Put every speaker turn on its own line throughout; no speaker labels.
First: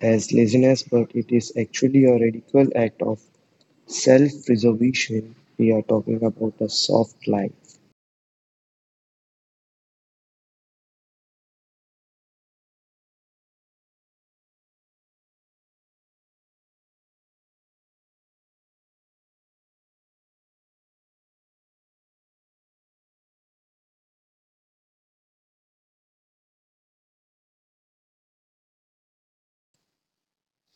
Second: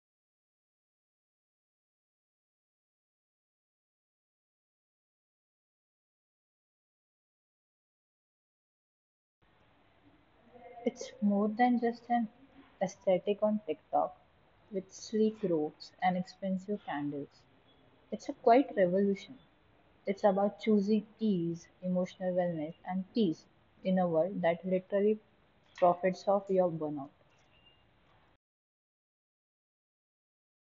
as laziness, but it is actually a radical act of self preservation. We are talking about a soft life.
It's more than just an aesthetic on TikTok with sleek robes and expensive candles. It's a quiet revolution. It's about choosing ease, emotional wellness, and peace in a world that literally profits off your burnout.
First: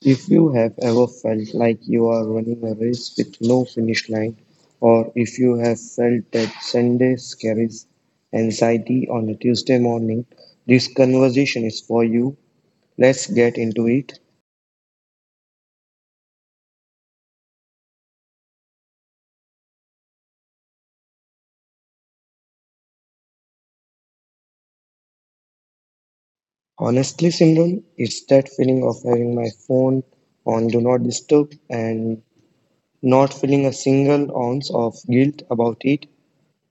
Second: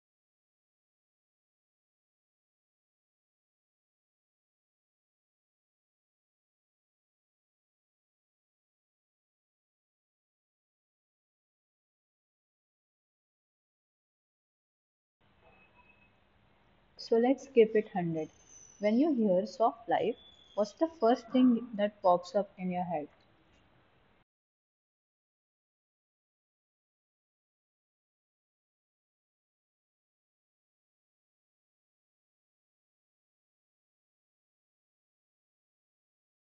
If you have ever felt like you are running a race with no finish line, or if you have felt that Sunday carries anxiety on a Tuesday morning, this conversation is for you. Let's get into it.
So let's keep it 100. When you hear soft life, what's the first thing that pops up in your head?
Honestly, Simran, it's that feeling of having my phone on Do Not Disturb and not feeling a single ounce of guilt about it.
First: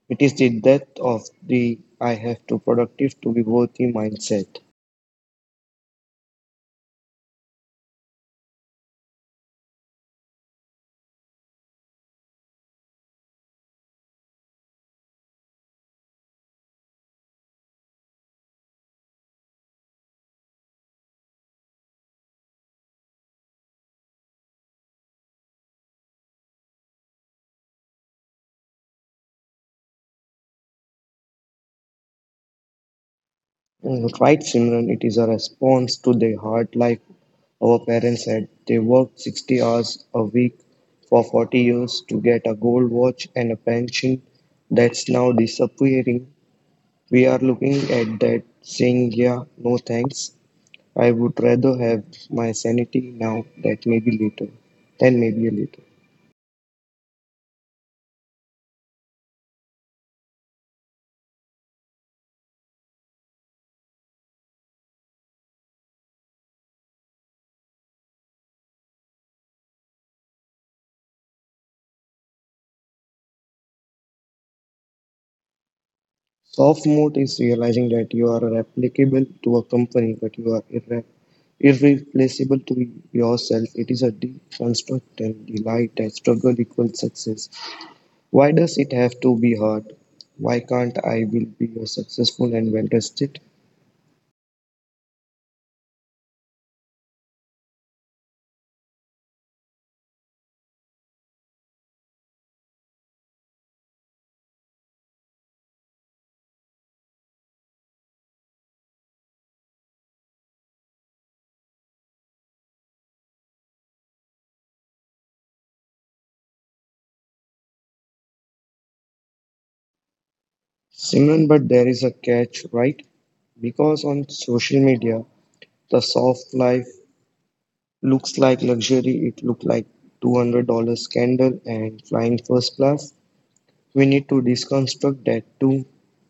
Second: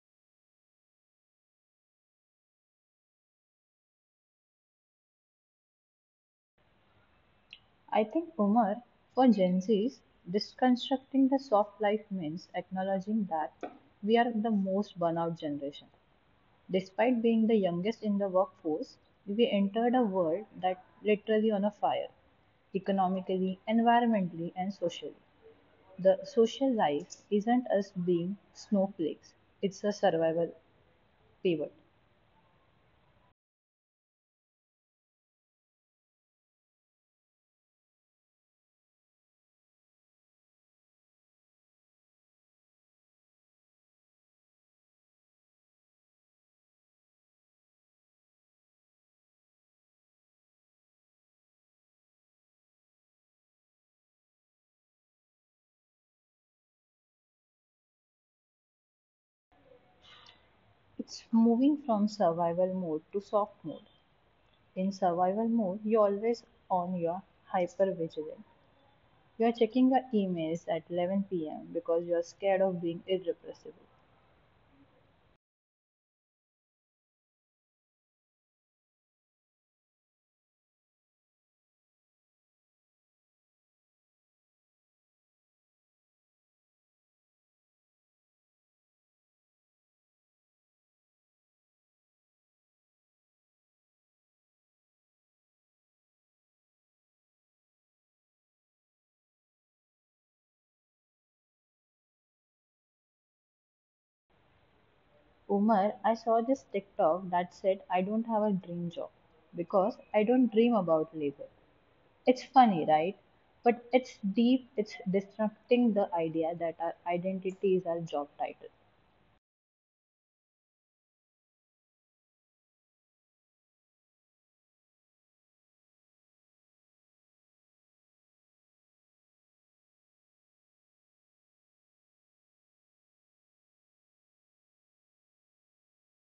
It is the death of the I have to productive to be worthy mindset.
I think Umar, for Gen Zs, deconstructing the soft life means acknowledging that we are the most burnout generation. Despite being the youngest in the workforce, we entered a world that literally on a fire, economically, environmentally, and socially. The social life isn't us being snowflakes, it's a survival pivot.
Mm, right, Simran, it is a response to the hard life our parents had. They worked 60 hours a week for 40 years to get a gold watch and a pension that's now disappearing. We are looking at that saying, yeah, no thanks. I would rather have my sanity now than maybe later.
It's moving from survival mode to soft mode. In survival mode, you're always on your hyper hypervigilance. You're checking your emails at 11 p.m. because you're scared of being irrepressible.
Soft mode is realizing that you are replicable to a company, but you are irreplaceable to yourself. It is a deep construct and delight that struggle equals success. Why does it have to be hard? Why can't I will be a successful and well rested?
Umar, I saw this TikTok that said, I don't have a dream job because I don't dream about labor. It's funny, right? But it's deep, it's disrupting the idea that our identity is our job title.
Simran, but there is a catch, right? Because on social media, the soft life looks like luxury. It looked like $200 scandal and flying first class. We need to deconstruct that too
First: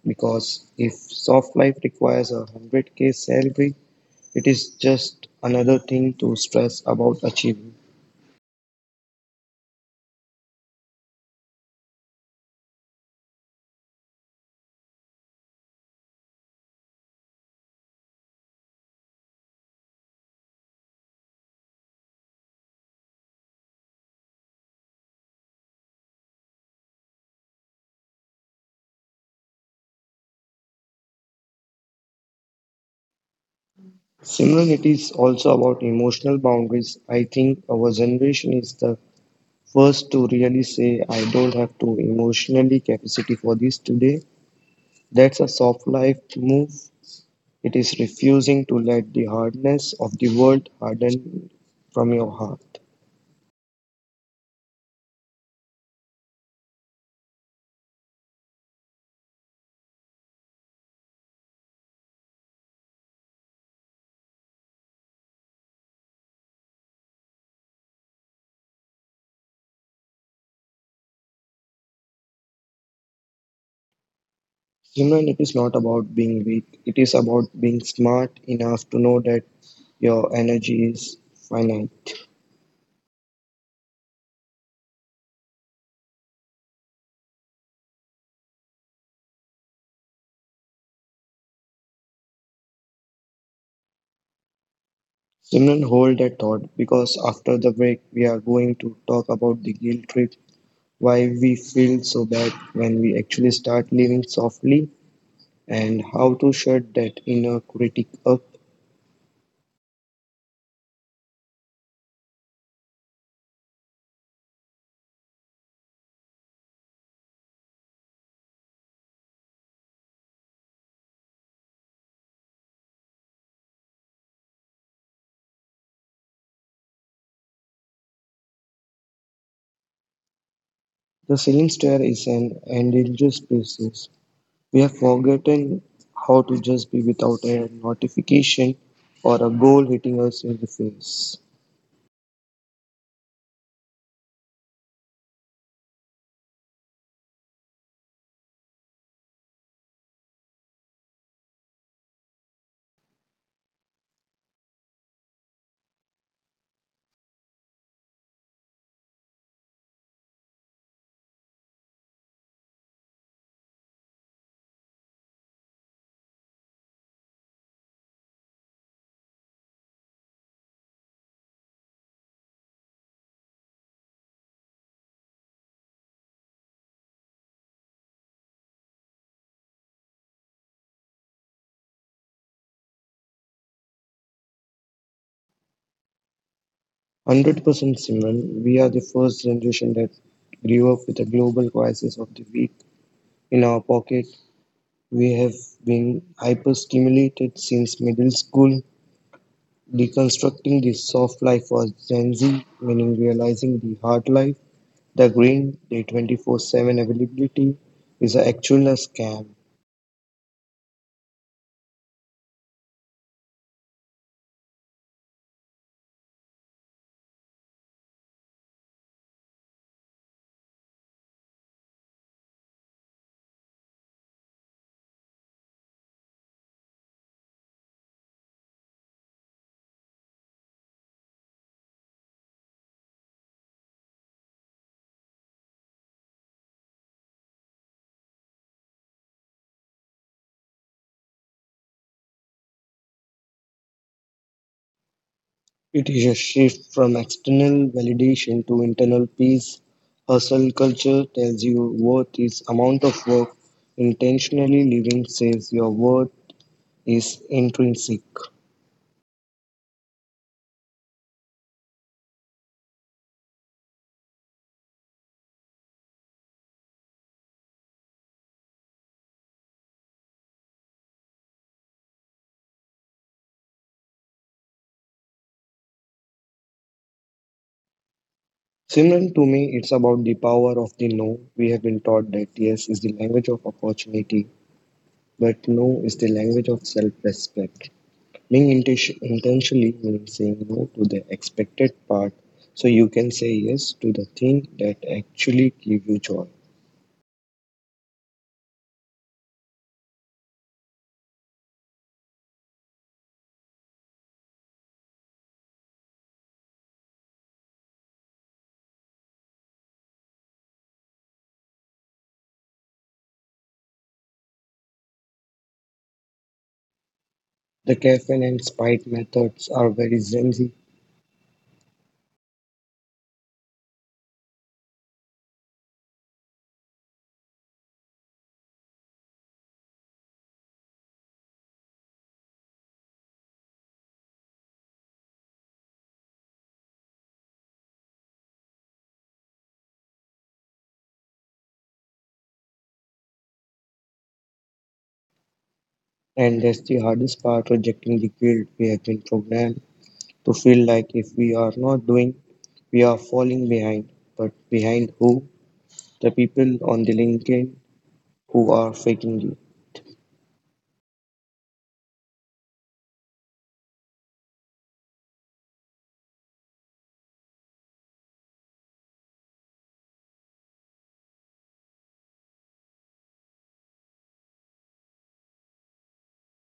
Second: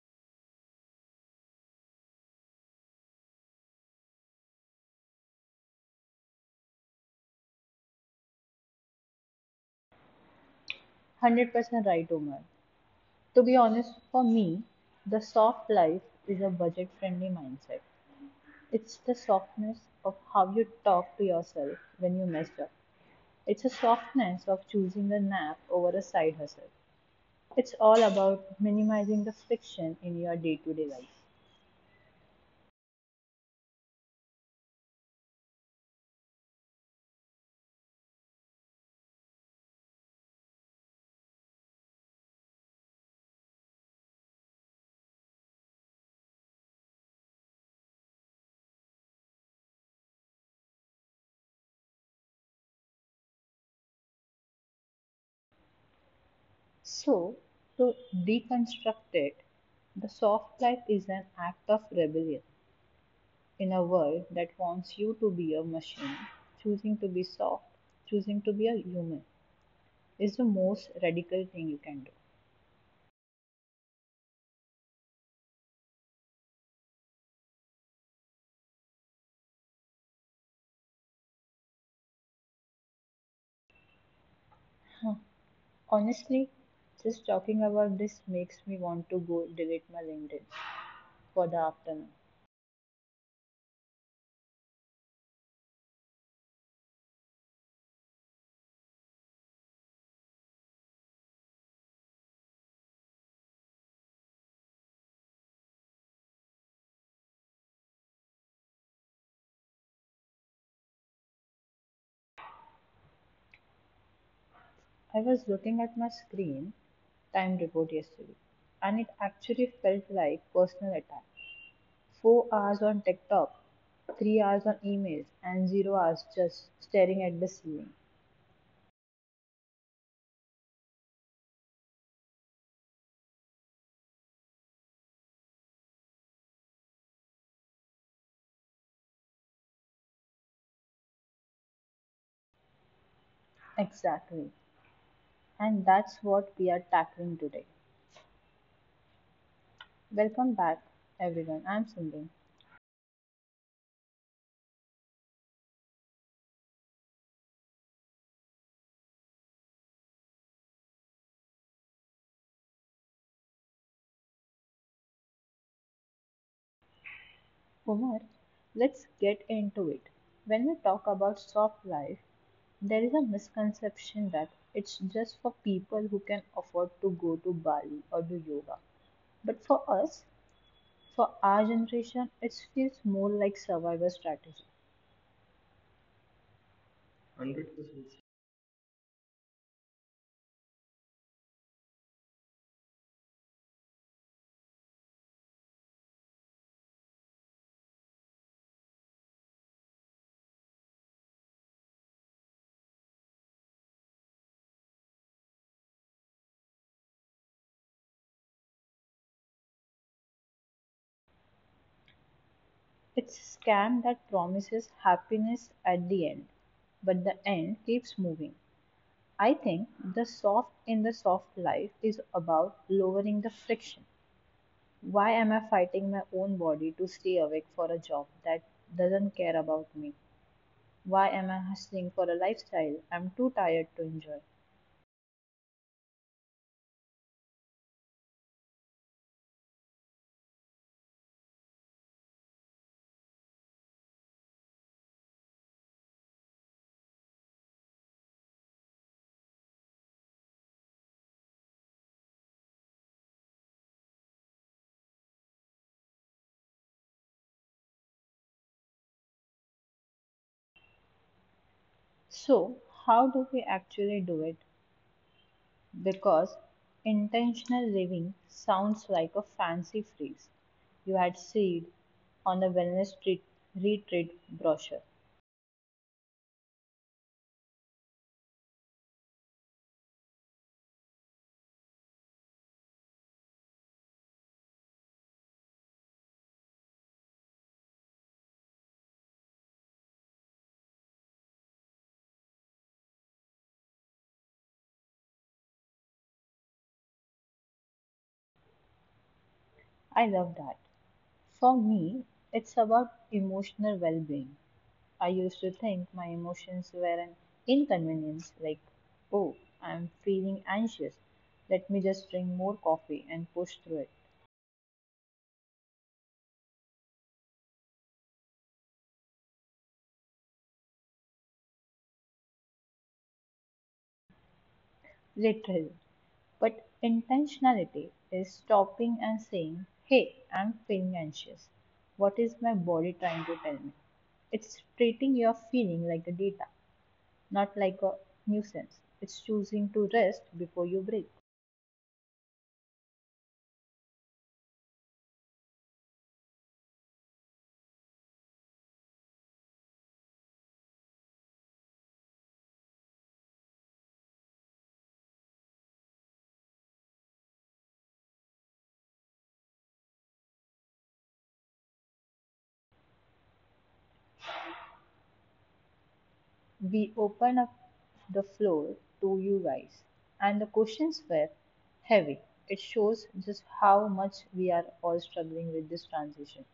because if soft life requires a 100k salary, it is just another thing to stress about achieving.
100% right, Umar. To be honest, for me, the soft life is a budget friendly mindset. It's the softness of how you talk to yourself when you mess up. It's a softness of choosing a nap over a side hustle. It's all about minimizing the friction in your day to day life.
Similarly, it is also about emotional boundaries. I think our generation is the first to really say, I don't have to emotionally capacity for this today. That's a soft life move. It is refusing to let the hardness of the world harden from your heart.
So, to deconstruct it, the soft life is an act of rebellion in a world that wants you to be a machine. Choosing to be soft, choosing to be a human is the most radical thing you can do.
Simran, it is not about being weak, it is about being smart enough to know that your energy is finite.
Huh. Honestly, just talking about this makes me want to go delete my LinkedIn for the afternoon.
Simran, hold that thought because after the break, we are going to talk about the guilt trip, why we feel so bad when we actually start living softly, and how to shut that inner critic up.
I was looking at my screen time report yesterday, and it actually felt like personal attack. 4 hours on TikTok, 3 hours on emails, and 0 hours just staring at the ceiling.
The ceiling stair is an endangered species. We have forgotten how to just be without a notification or a goal hitting us in the face.
Exactly. And that's what we are tackling today. Welcome back, everyone. I'm Sindhu. Omar, let's get into it. When we talk about soft life, there is a misconception that it's just for people who can afford to go to Bali or do yoga. But for us, for our generation, it feels more like survival strategy.
100%. Simran, we are the first generation that grew up with a global crisis of the week in our pocket. We have been hyper-stimulated since middle school, deconstructing the soft life for Gen Z, meaning realizing the hard life, the green, the 24-7 availability is actually a scam.
It's a scam that promises happiness at the end, but the end keeps moving. I think the soft in the soft life is about lowering the friction. Why am I fighting my own body to stay awake for a job that doesn't care about me? Why am I hustling for a lifestyle I'm too tired to enjoy?
It is a shift from external validation to internal peace. Hustle culture tells you worth is amount of work. Intentionally living says your worth is intrinsic.
So, how do we actually do it? Because intentional living sounds like a fancy phrase you had seen on a wellness retreat brochure.
Similar to me, it's about the power of the no. We have been taught that yes is the language of opportunity, but no is the language of self respect. Being intentionally means saying no to the expected part so you can say yes to the thing that actually gives you joy.
I love that. For me, it's about emotional well being. I used to think my emotions were an inconvenience, like, oh, I'm feeling anxious. Let me just drink more coffee and push through it.
The caffeine and spite methods are very Gen.
Literally. But intentionality is stopping and saying, hey, I'm feeling anxious. What is my body trying to tell me? It's treating your feeling like a data, not like a nuisance. It's choosing to rest before you break.
And that's the hardest part, rejecting the guilt. We have been programmed to feel like if we are not doing, we are falling behind. But behind who? The people on the LinkedIn who are faking you.
We open up the floor to you guys. And the questions were heavy. It shows just how much we are all struggling with this transition.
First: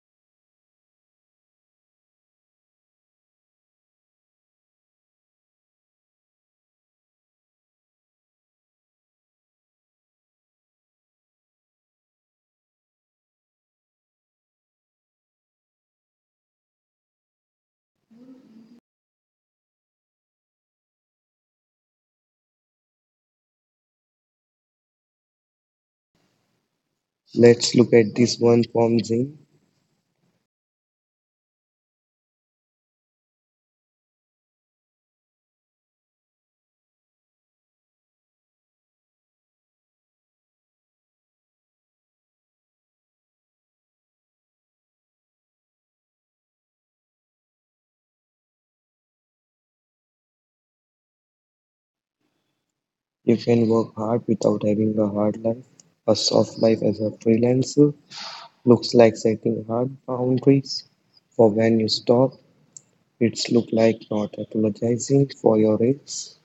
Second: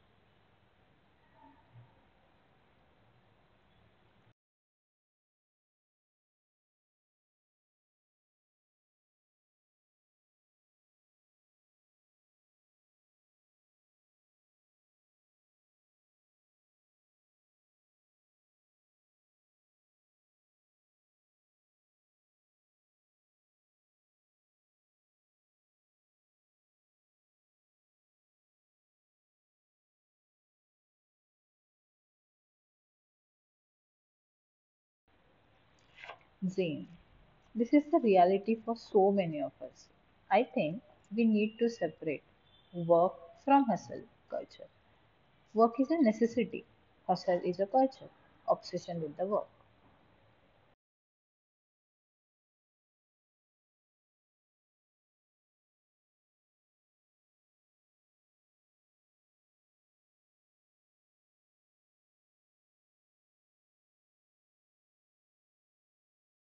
Let's look at this one from Zing.
Zane, this is the reality for so many of us. I think we need to separate work from hustle culture. Work is a necessity, hustle is a culture, obsession with the work.
You can work hard without having a hard life. A soft life as a freelancer looks like setting hard boundaries for when you stop. It's look like not apologizing for your ex.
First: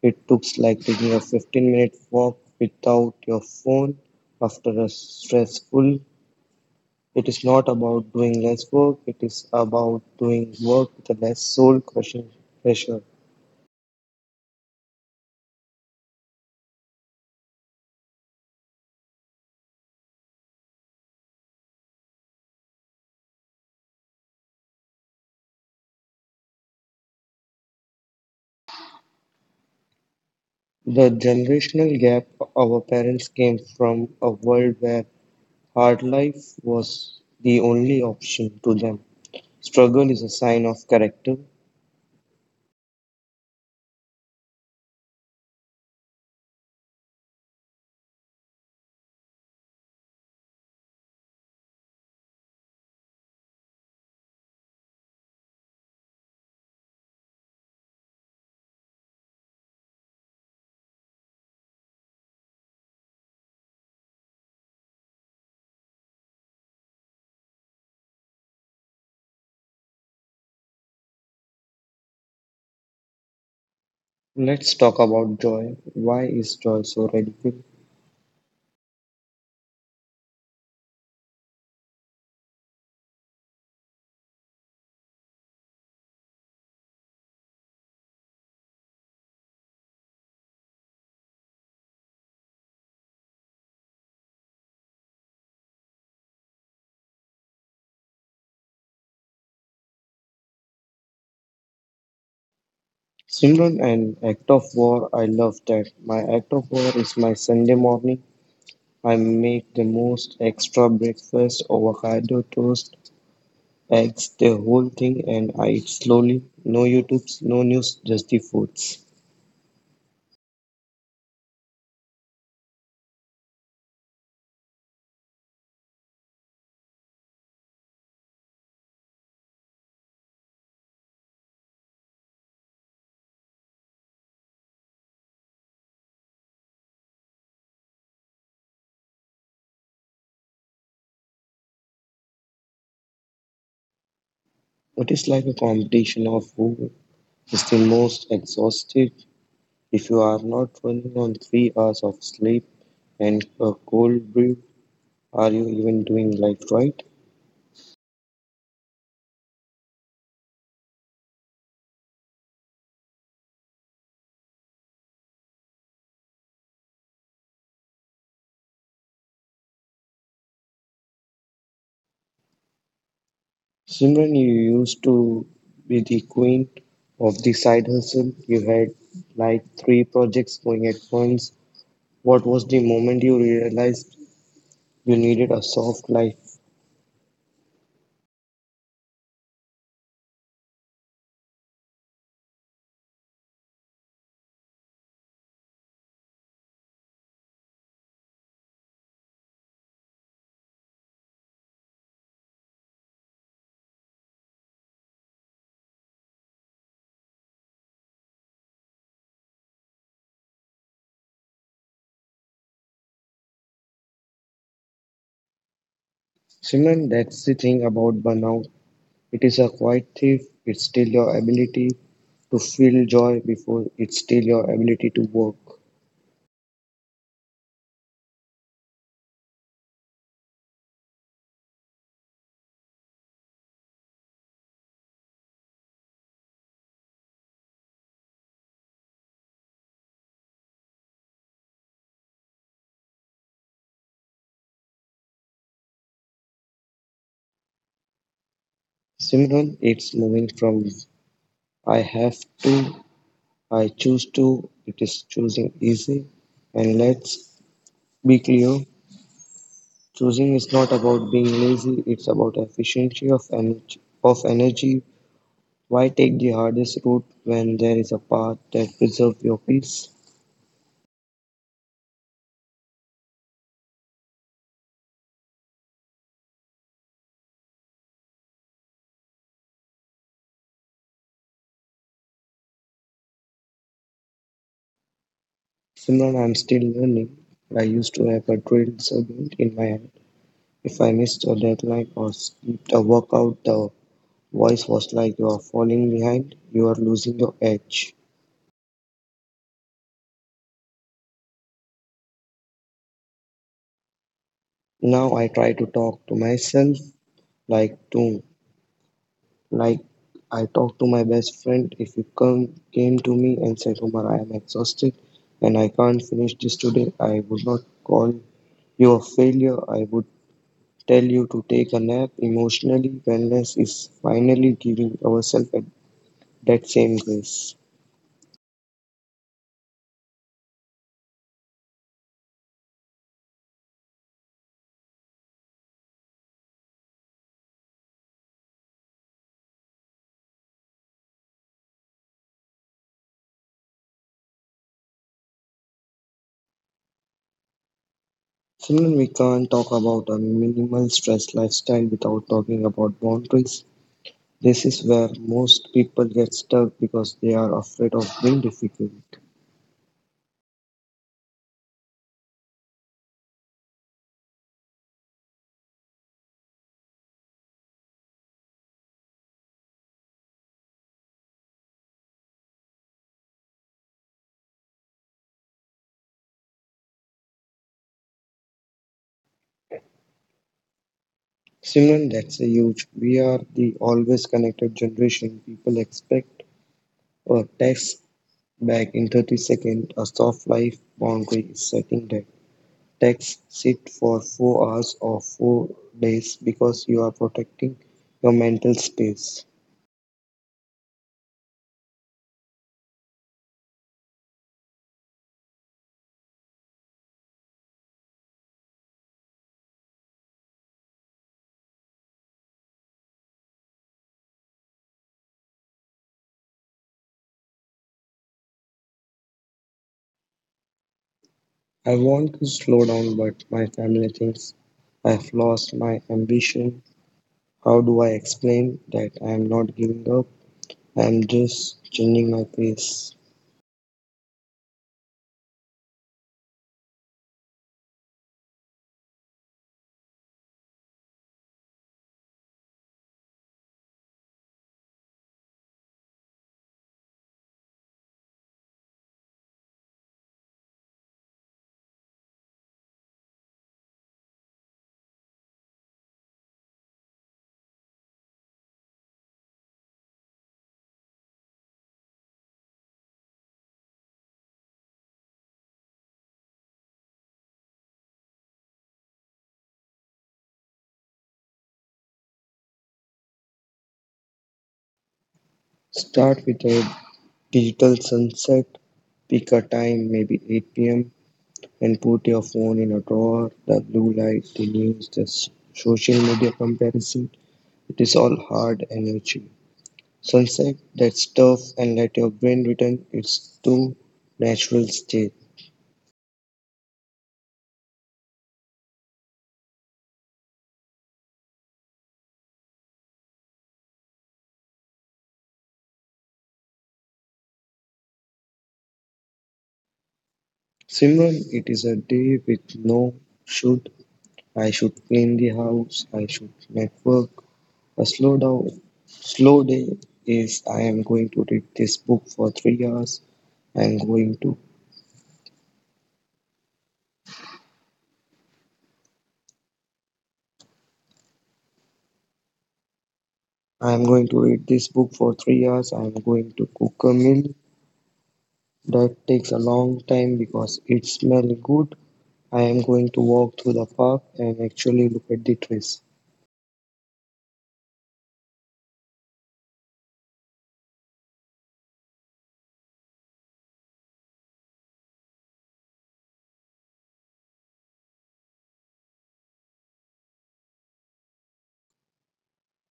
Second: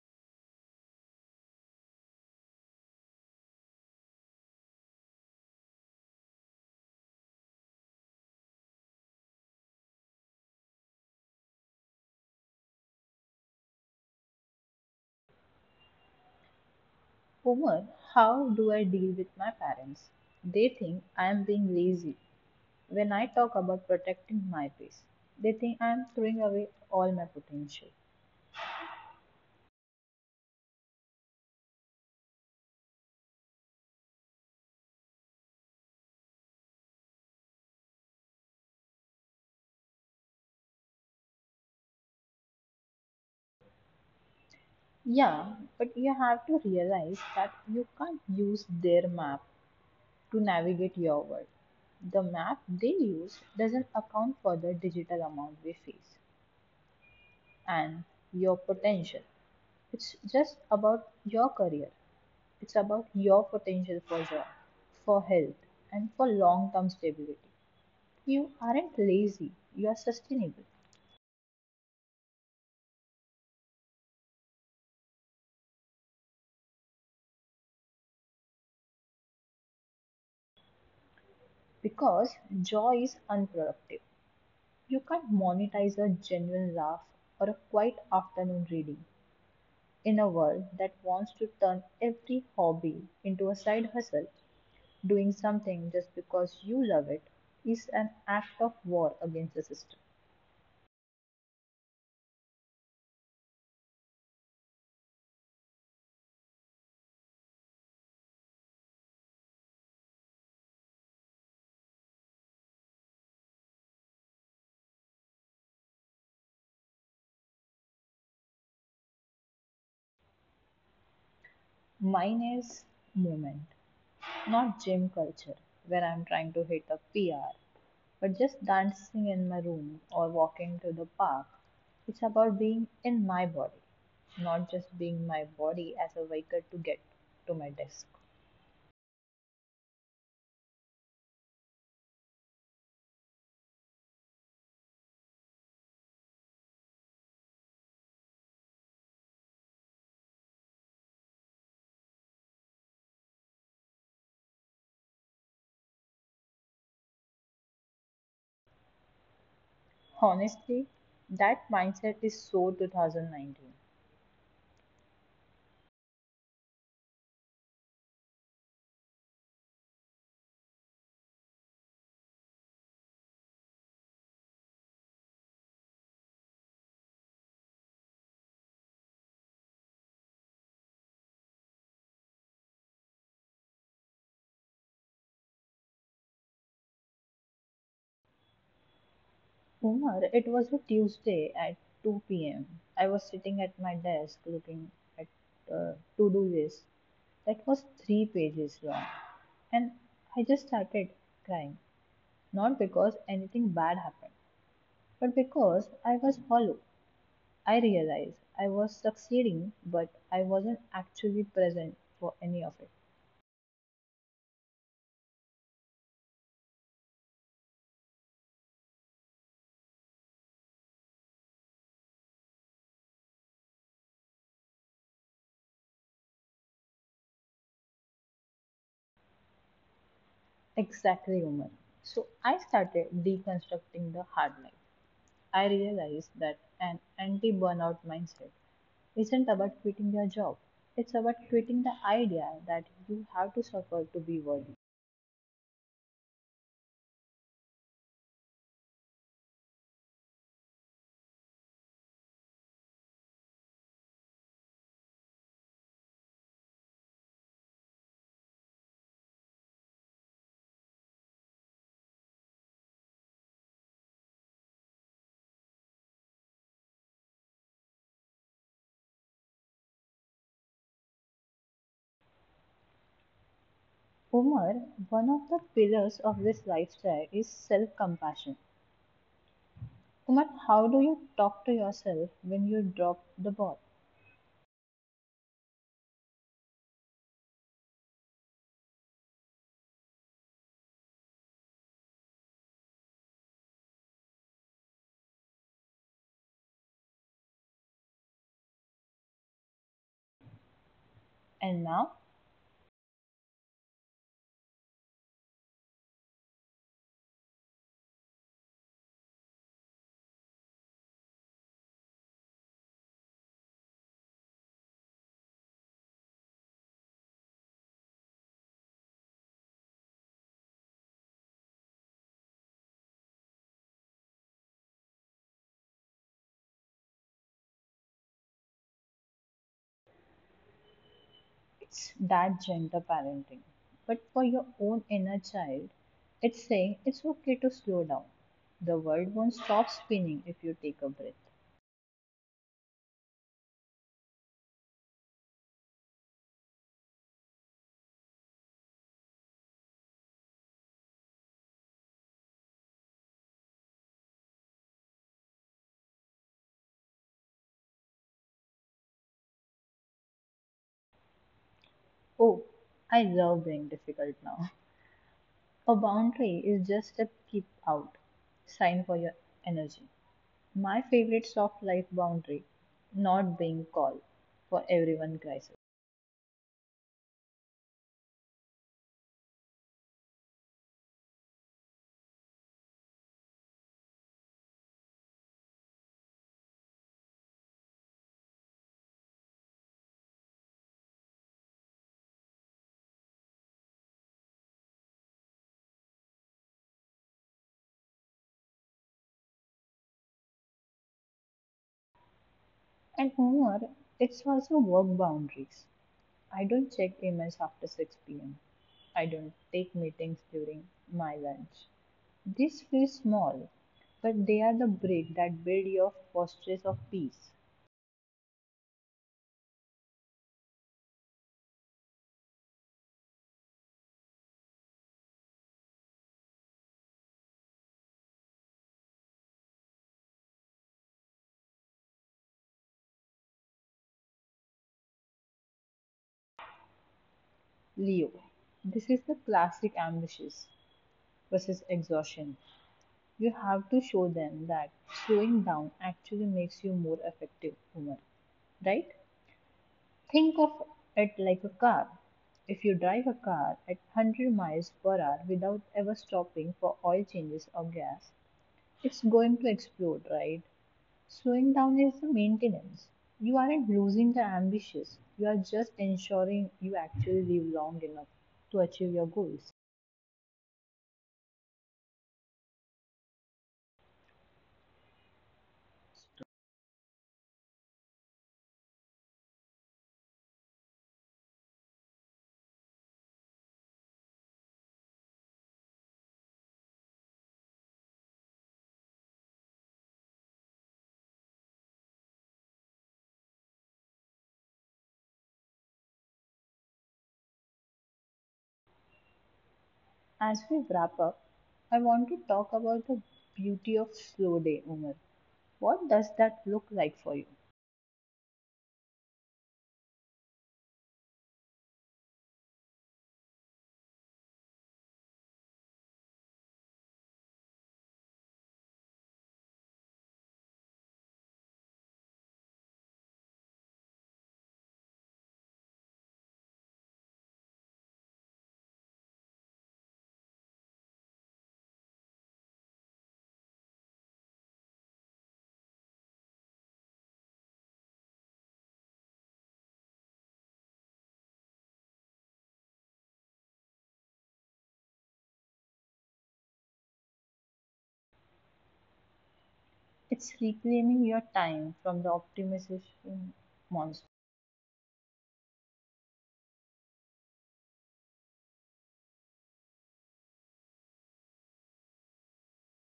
It looks like taking a 15-minute walk without your phone after a stressful. It is not about doing less work, it is about doing work with a less soul crushing pressure.
Homer, how do I deal with my parents? They think I am being lazy. When I talk about protecting my peace, they think I'm throwing away all my potential.
The generational gap, our parents came from a world where hard life was the only option to them. Struggle is a sign of character.
Yeah, but you have to realize that you can't use their map to navigate your world. The map they use doesn't account for the digital amount we face and your potential. It's just about your career, it's about your potential for job, for health, and for long term stability. You aren't lazy, you are sustainable.
Let's talk about joy. Why is joy so radical?
Because joy is unproductive. You can't monetize a genuine laugh or a quiet afternoon reading in a world that wants to turn every hobby into a side hustle. Doing something just because you love it is an act of war against the system.
Simran, an act of war, I love that. My act of war is my Sunday morning. I make the most extra breakfast, avocado toast, eggs, the whole thing, and I eat slowly. No YouTubes, no news, just the foods.
Mine is movement. Not gym culture, where I'm trying to hit a PR, but just dancing in my room or walking to the park. It's about being in my body, not just being my body as a vehicle to get to my desk.
It is like a competition of who is the most exhausted. If you are not running on 3 hours of sleep and a cold brew, are you even doing life right?
Honestly, that mindset is so 2019.
Simran, you used to be the queen of the side hustle. You had like three projects going at once. What was the moment you realized you needed a soft life?
Umar, it was a Tuesday at 2 p.m. I was sitting at my desk looking at a to do list that was 3 pages long, and I just started crying. Not because anything bad happened, but because I was hollow. I realized I was succeeding, but I wasn't actually present for any of it.
Simran, that's the thing about burnout. It is a quiet thief. It's still your ability to feel joy before it's still your ability to work.
Exactly, Umar. So I started deconstructing the hard life. I realized that an anti burnout mindset isn't about quitting your job, it's about quitting the idea that you have to suffer to be worthy.
Simran, it's moving from I have to, I choose to, it is choosing easy. And let's be clear, choosing is not about being lazy, it's about efficiency of energy. Why take the hardest route when there is a path that preserves your peace?
Umar, one of the pillars of this lifestyle is self compassion. Umar, how do you talk to yourself when you drop the ball?
Simran, I'm still learning. I used to have a drill segment in my head. If I missed a deadline or skipped a workout, the voice was like you are falling behind, you are losing your edge.
And now
Now I try to talk to myself, like, do Like I talked to my best friend, if you come came to me and said, Umar, I am exhausted and I can't finish this today, I would not call you a failure. I would tell you to take a nap. Emotionally, wellness is finally giving ourselves a- that same grace.
it's that gentle parenting. But for your own inner child, it's saying it's okay to slow down. The world won't stop spinning if you take a breath.
Simon, we can't talk about a minimal stress lifestyle without talking about boundaries. This is where most people get stuck because they are afraid of being difficult.
Oh, I love being difficult now. A boundary is just a keep out sign for your energy. My favorite soft life boundary, not being called for everyone crisis.
Simran, that's a huge. We are the always connected generation. People expect a text back in 30 seconds. A soft life boundary is setting that text sit for 4 hours or 4 days because you are protecting your mental space.
And humor, it's also work boundaries. I don't check emails after 6 pm. I don't take meetings during my lunch. These feel small, but they are the brick that build your fortress of peace.
I want to slow down, but my family thinks I've lost my ambition. How do I explain that I am not giving up? I am just changing my pace.
Leo, this is the classic ambitious versus exhaustion. You have to show them that slowing down actually makes you more effective human, right? Think of it like a car. If you drive a car at 100 miles per hour without ever stopping for oil changes or gas, it's going to explode, right? Slowing down is the maintenance. You aren't losing the ambitious. You are just ensuring you actually live long enough to achieve your goals.
Start with a digital sunset, pick a time, maybe 8 p.m., and put your phone in a drawer. The blue light, the news, the social media comparison, it is all hard energy. Sunset, that stuff, and let your brain return its to natural state.
As we wrap up, I want to talk about the beauty of slow day, Umar. What does that look like for you?
Simran, it is a day with no should. I should clean the house, I should network. A slow down, slow day is I am going to read this book for 3 hours. I am going to I am going to read this book for 3 hours. I am going to cook a meal that takes a long time because it smells good. I am going to walk through the park and actually look at the trees.
It's reclaiming your time from the optimization monster.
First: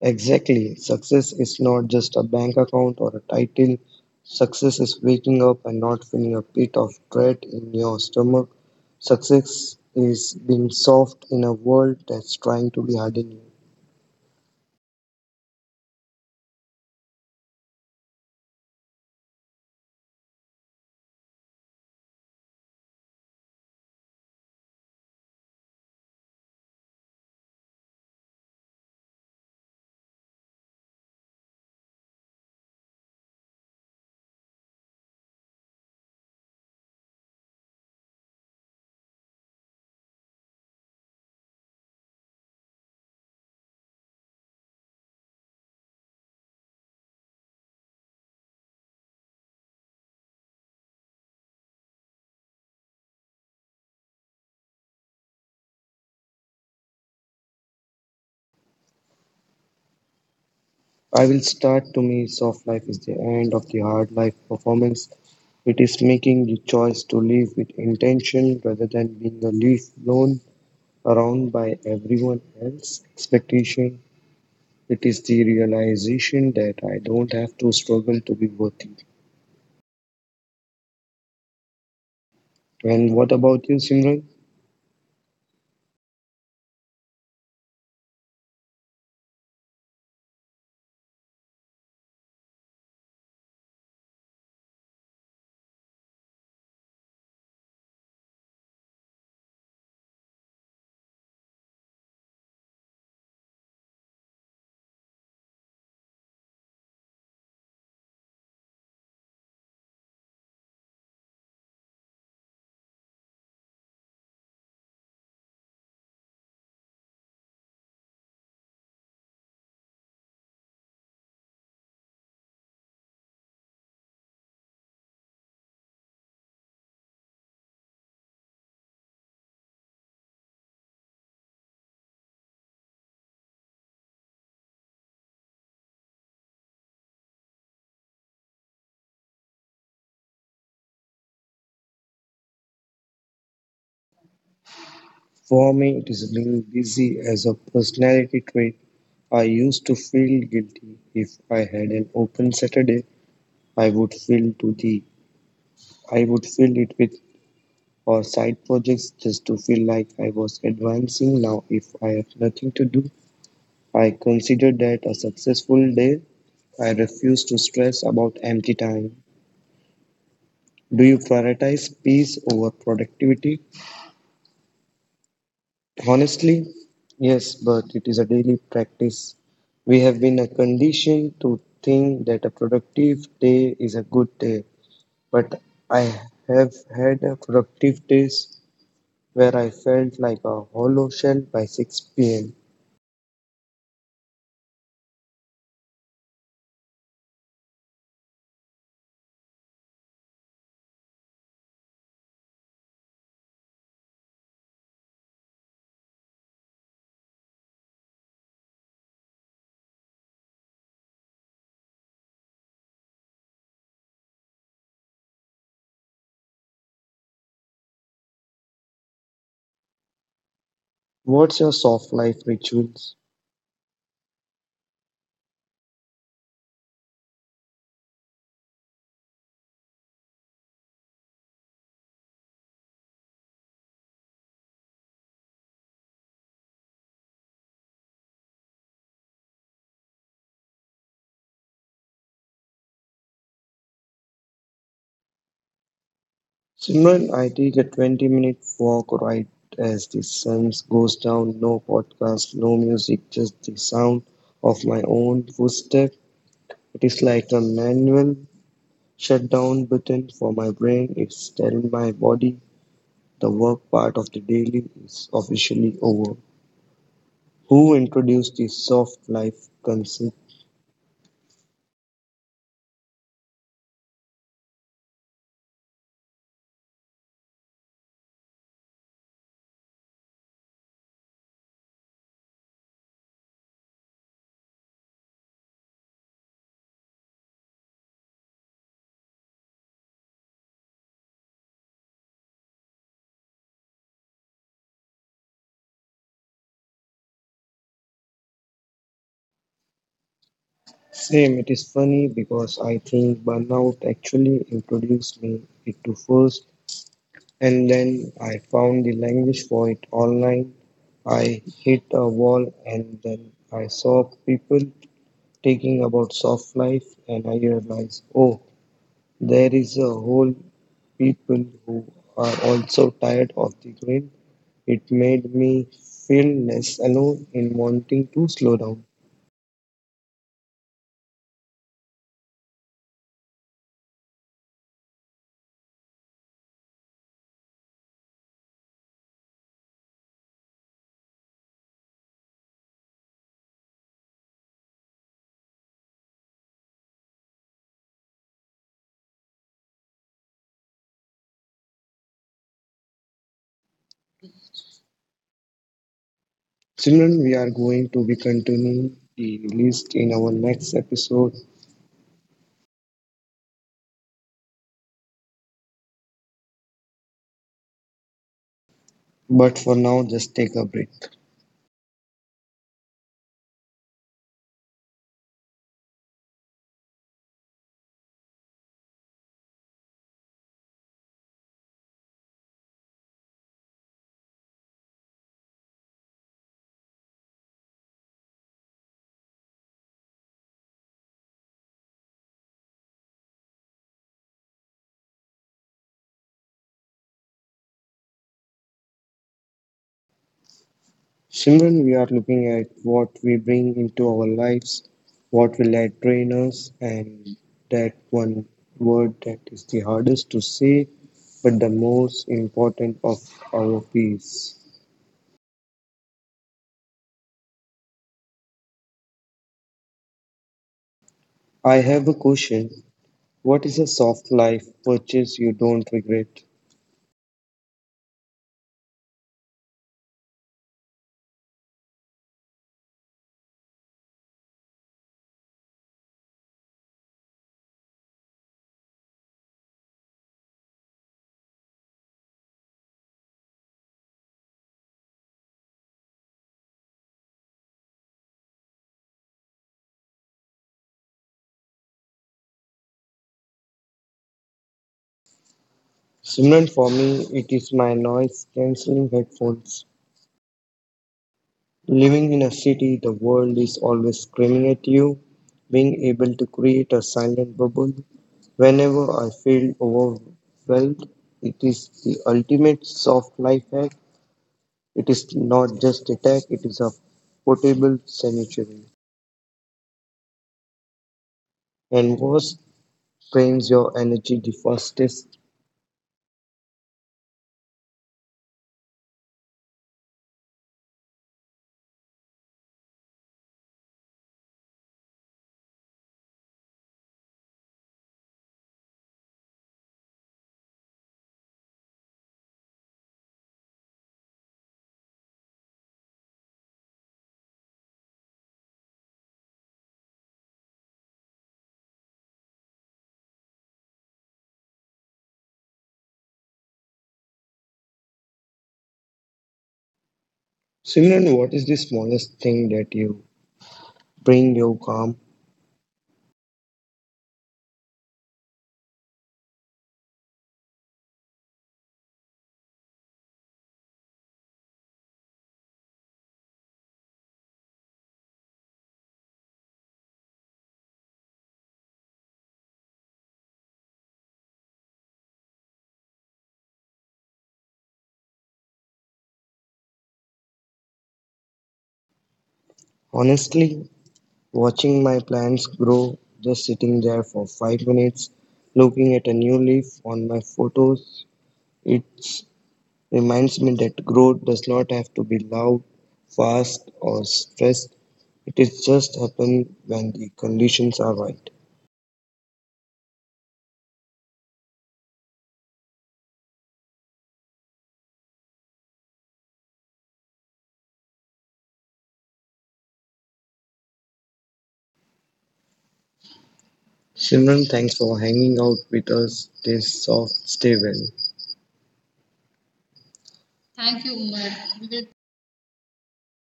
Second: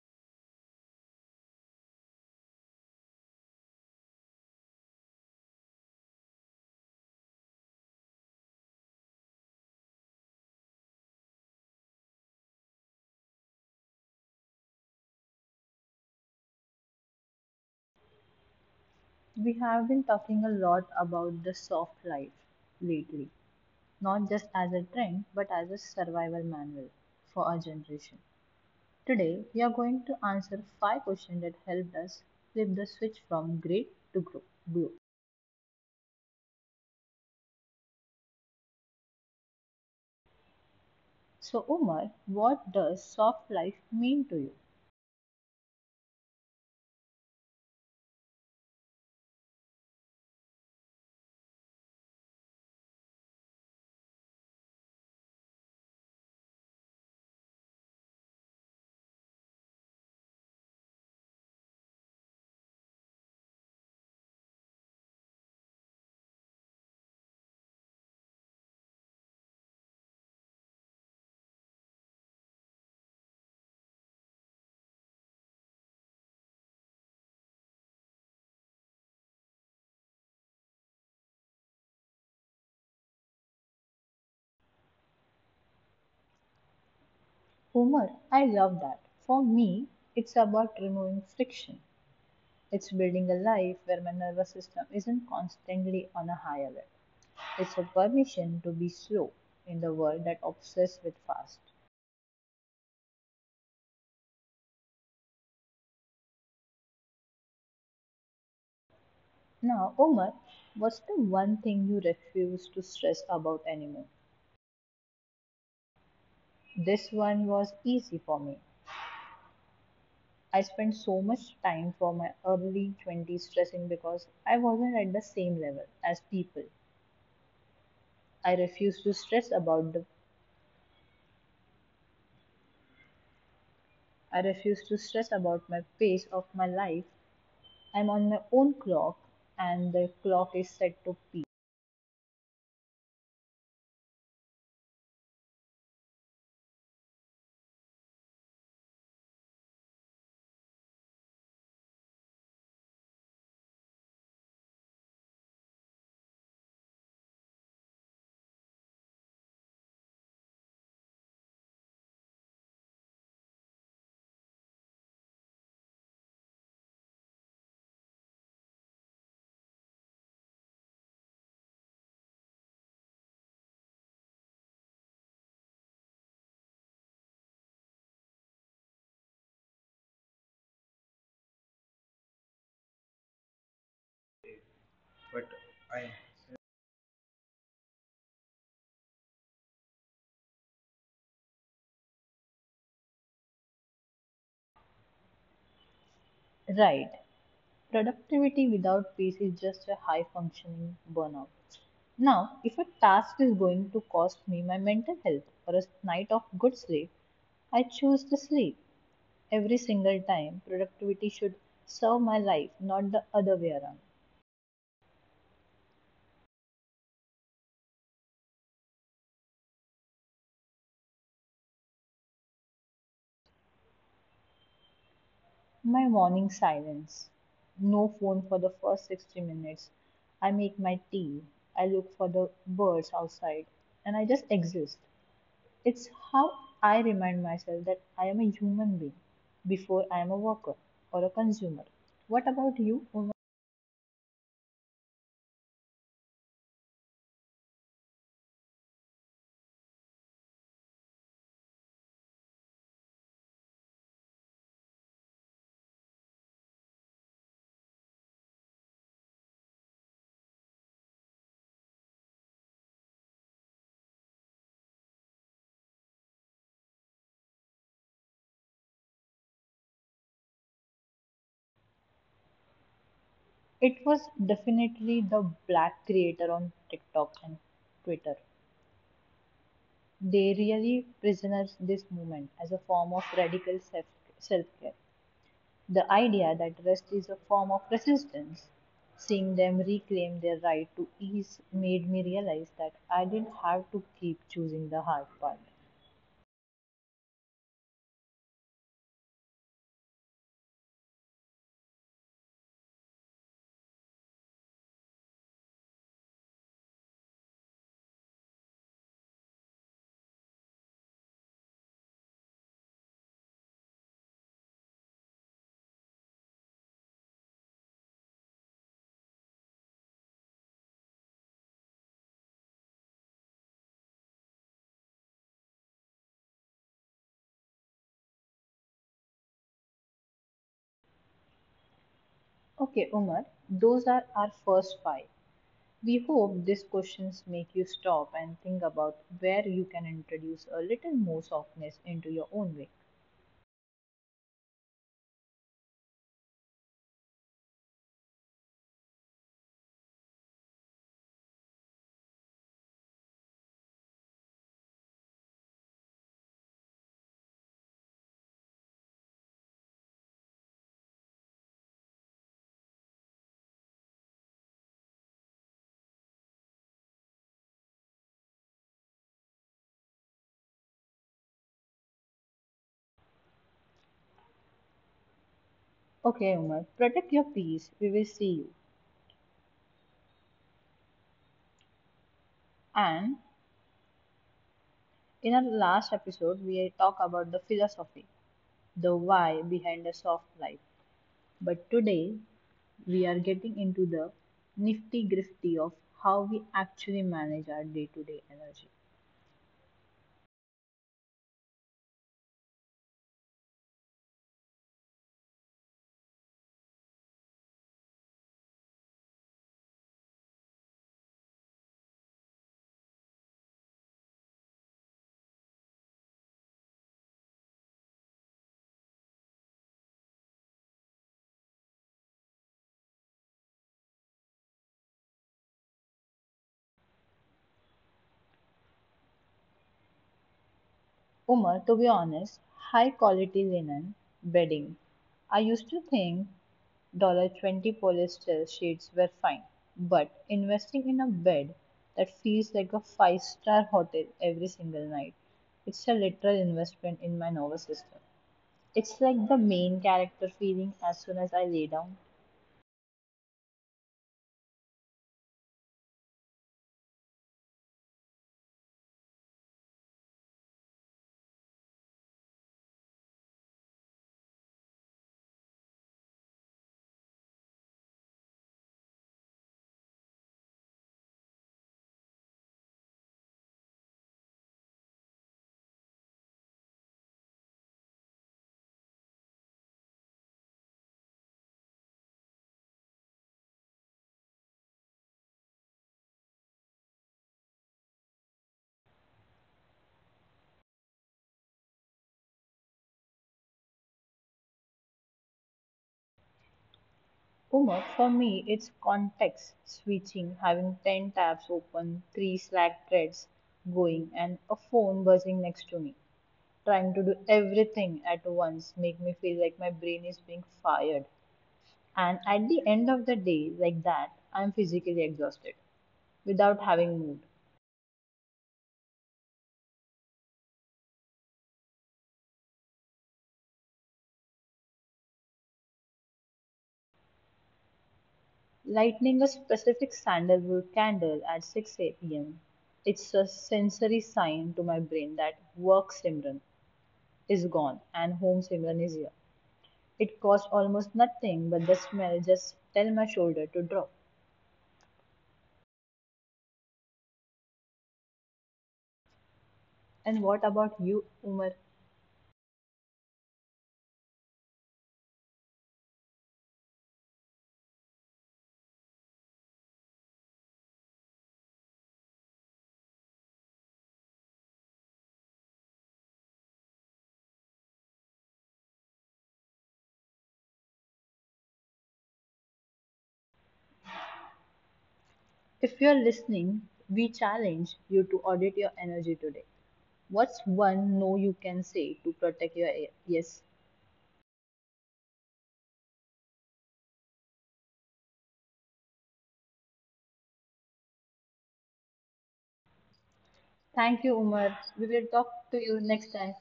Exactly. Success is not just a bank account or a title. Success is waking up and not feeling a pit of dread in your stomach. Success is being soft in a world that's trying to be hard on you.
We have been talking a lot about the soft life lately, not just as a trend, but as a survival manual for our generation. Today, we are going to answer 5 questions that helped us flip the switch from great to grow. Grow. So, Umar, what does soft life mean to you?
I will start. To me soft life is the end of the hard life performance. It is making the choice to live with intention rather than being a leaf blown around by everyone else's expectation. It is the realization that I don't have to struggle to be worthy. And what about you, Simran?
Umar, I love that. For me, it's about removing friction. It's building a life where my nervous system isn't constantly on a high alert. It's a permission to be slow in the world that obsesses with fast. Now, Umar, what's the one thing you refuse to stress about anymore? This one was easy for me. I spent so much time for my early 20s stressing because I wasn't at the same level as people. I refused to stress about the I refused to stress about my pace of my life. I'm on my own clock and the clock is set to peak.
For me, it is being busy as a personality trait. I used to feel guilty if I had an open Saturday. I would fill to the I would fill it with or side projects just to feel like I was advancing. Now, if I have nothing to do, I consider that a successful day. I refuse to stress about empty time. Do you prioritize peace over productivity? Honestly, yes, but it is a daily practice. We have been conditioned to think that a productive day is a good day, but I have had productive days where I felt like a hollow shell by 6 pm.
Right. Productivity without peace is just a high functioning burnout. Now, if a task is going to cost me my mental health or a night of good sleep, I choose to sleep. Every single time. Productivity should serve my life, not the other way around.
What's your soft life rituals?
My morning silence. No phone for the first 60 minutes. I make my tea. I look for the birds outside and I just exist. It's how I remind myself that I am a human being before I am a worker or a consumer. What about you? Uma?
Simran, I take a 20-minute walk right as the sun goes down. No podcast, no music, just the sound of my own footstep. It is like a manual shutdown button for my brain. It's telling my body the work part of the daily is officially over. Who introduced the soft life concept?
It was definitely the black creator on TikTok and Twitter. They really prisoners this movement as a form of radical self care. The idea that rest is a form of resistance, seeing them reclaim their right to ease, made me realize that I didn't have to keep choosing the hard part.
Same, it is funny because I think burnout actually introduced me it to first. And then I found the language for it online. I hit a wall and then I saw people talking about soft life and I realized, oh, there is a whole people who are also tired of the grid. It made me feel less alone in wanting to slow down.
Okay, Umar, those are our first five. We hope these questions make you stop and think about where you can introduce a little more softness into your own way.
Children, we are going to be continuing the list in our next episode, but for now, just take a break.
Okay, Umar, protect your peace. We will see you. And in our last episode, we talked about the philosophy, the why behind a soft life. But today, we are getting into the nifty grifty of how we actually manage our day to day energy.
Simran, we are looking at what we bring into our lives, what will I train us, and that one word that is the hardest to say but the most important of our piece. I have a question. What is a soft life purchase you don't regret?
Umar, to be honest, high quality linen bedding. I used to think $20 polyester sheets were fine, but investing in a bed that feels like a five-star hotel every single night, it's a literal investment in my nervous system. It's like the main character feeling as soon as I lay down.
Simran, for me, it is my noise cancelling headphones. Living in a city, the world is always screaming at you. Being able to create a silent bubble whenever I feel overwhelmed, it is the ultimate soft life hack. It is not just a hack, it is a portable sanctuary. And worst drains your energy the fastest.
Uma, for me, it's context switching, having 10 tabs open, 3 Slack threads going, and a phone buzzing next to me. Trying to do everything at once make me feel like my brain is being fired. And at the end of the day, like that, I'm physically exhausted without having moved.
Simran, what is the smallest thing that you bring you calm?
Lighting a specific sandalwood candle at 6 p.m. It's a sensory sign to my brain that work Simran is gone and home Simran is here. It costs almost nothing, but the smell just tell my shoulder to drop. And what about you, Umar?
Honestly, watching my plants grow, just sitting there for 5 minutes, looking at a new leaf on my photos, it reminds me that growth does not have to be loud, fast, or stressed. It is just happen when the conditions are right.
If you're listening, we challenge you to audit your energy today. What's one no you can say to protect your air? Yes.
Simran, thanks for hanging out with us. Stay soft, stay well. Thank you,
Thank you,
Umar.
Umar.
We
We
will
will talk to you next time.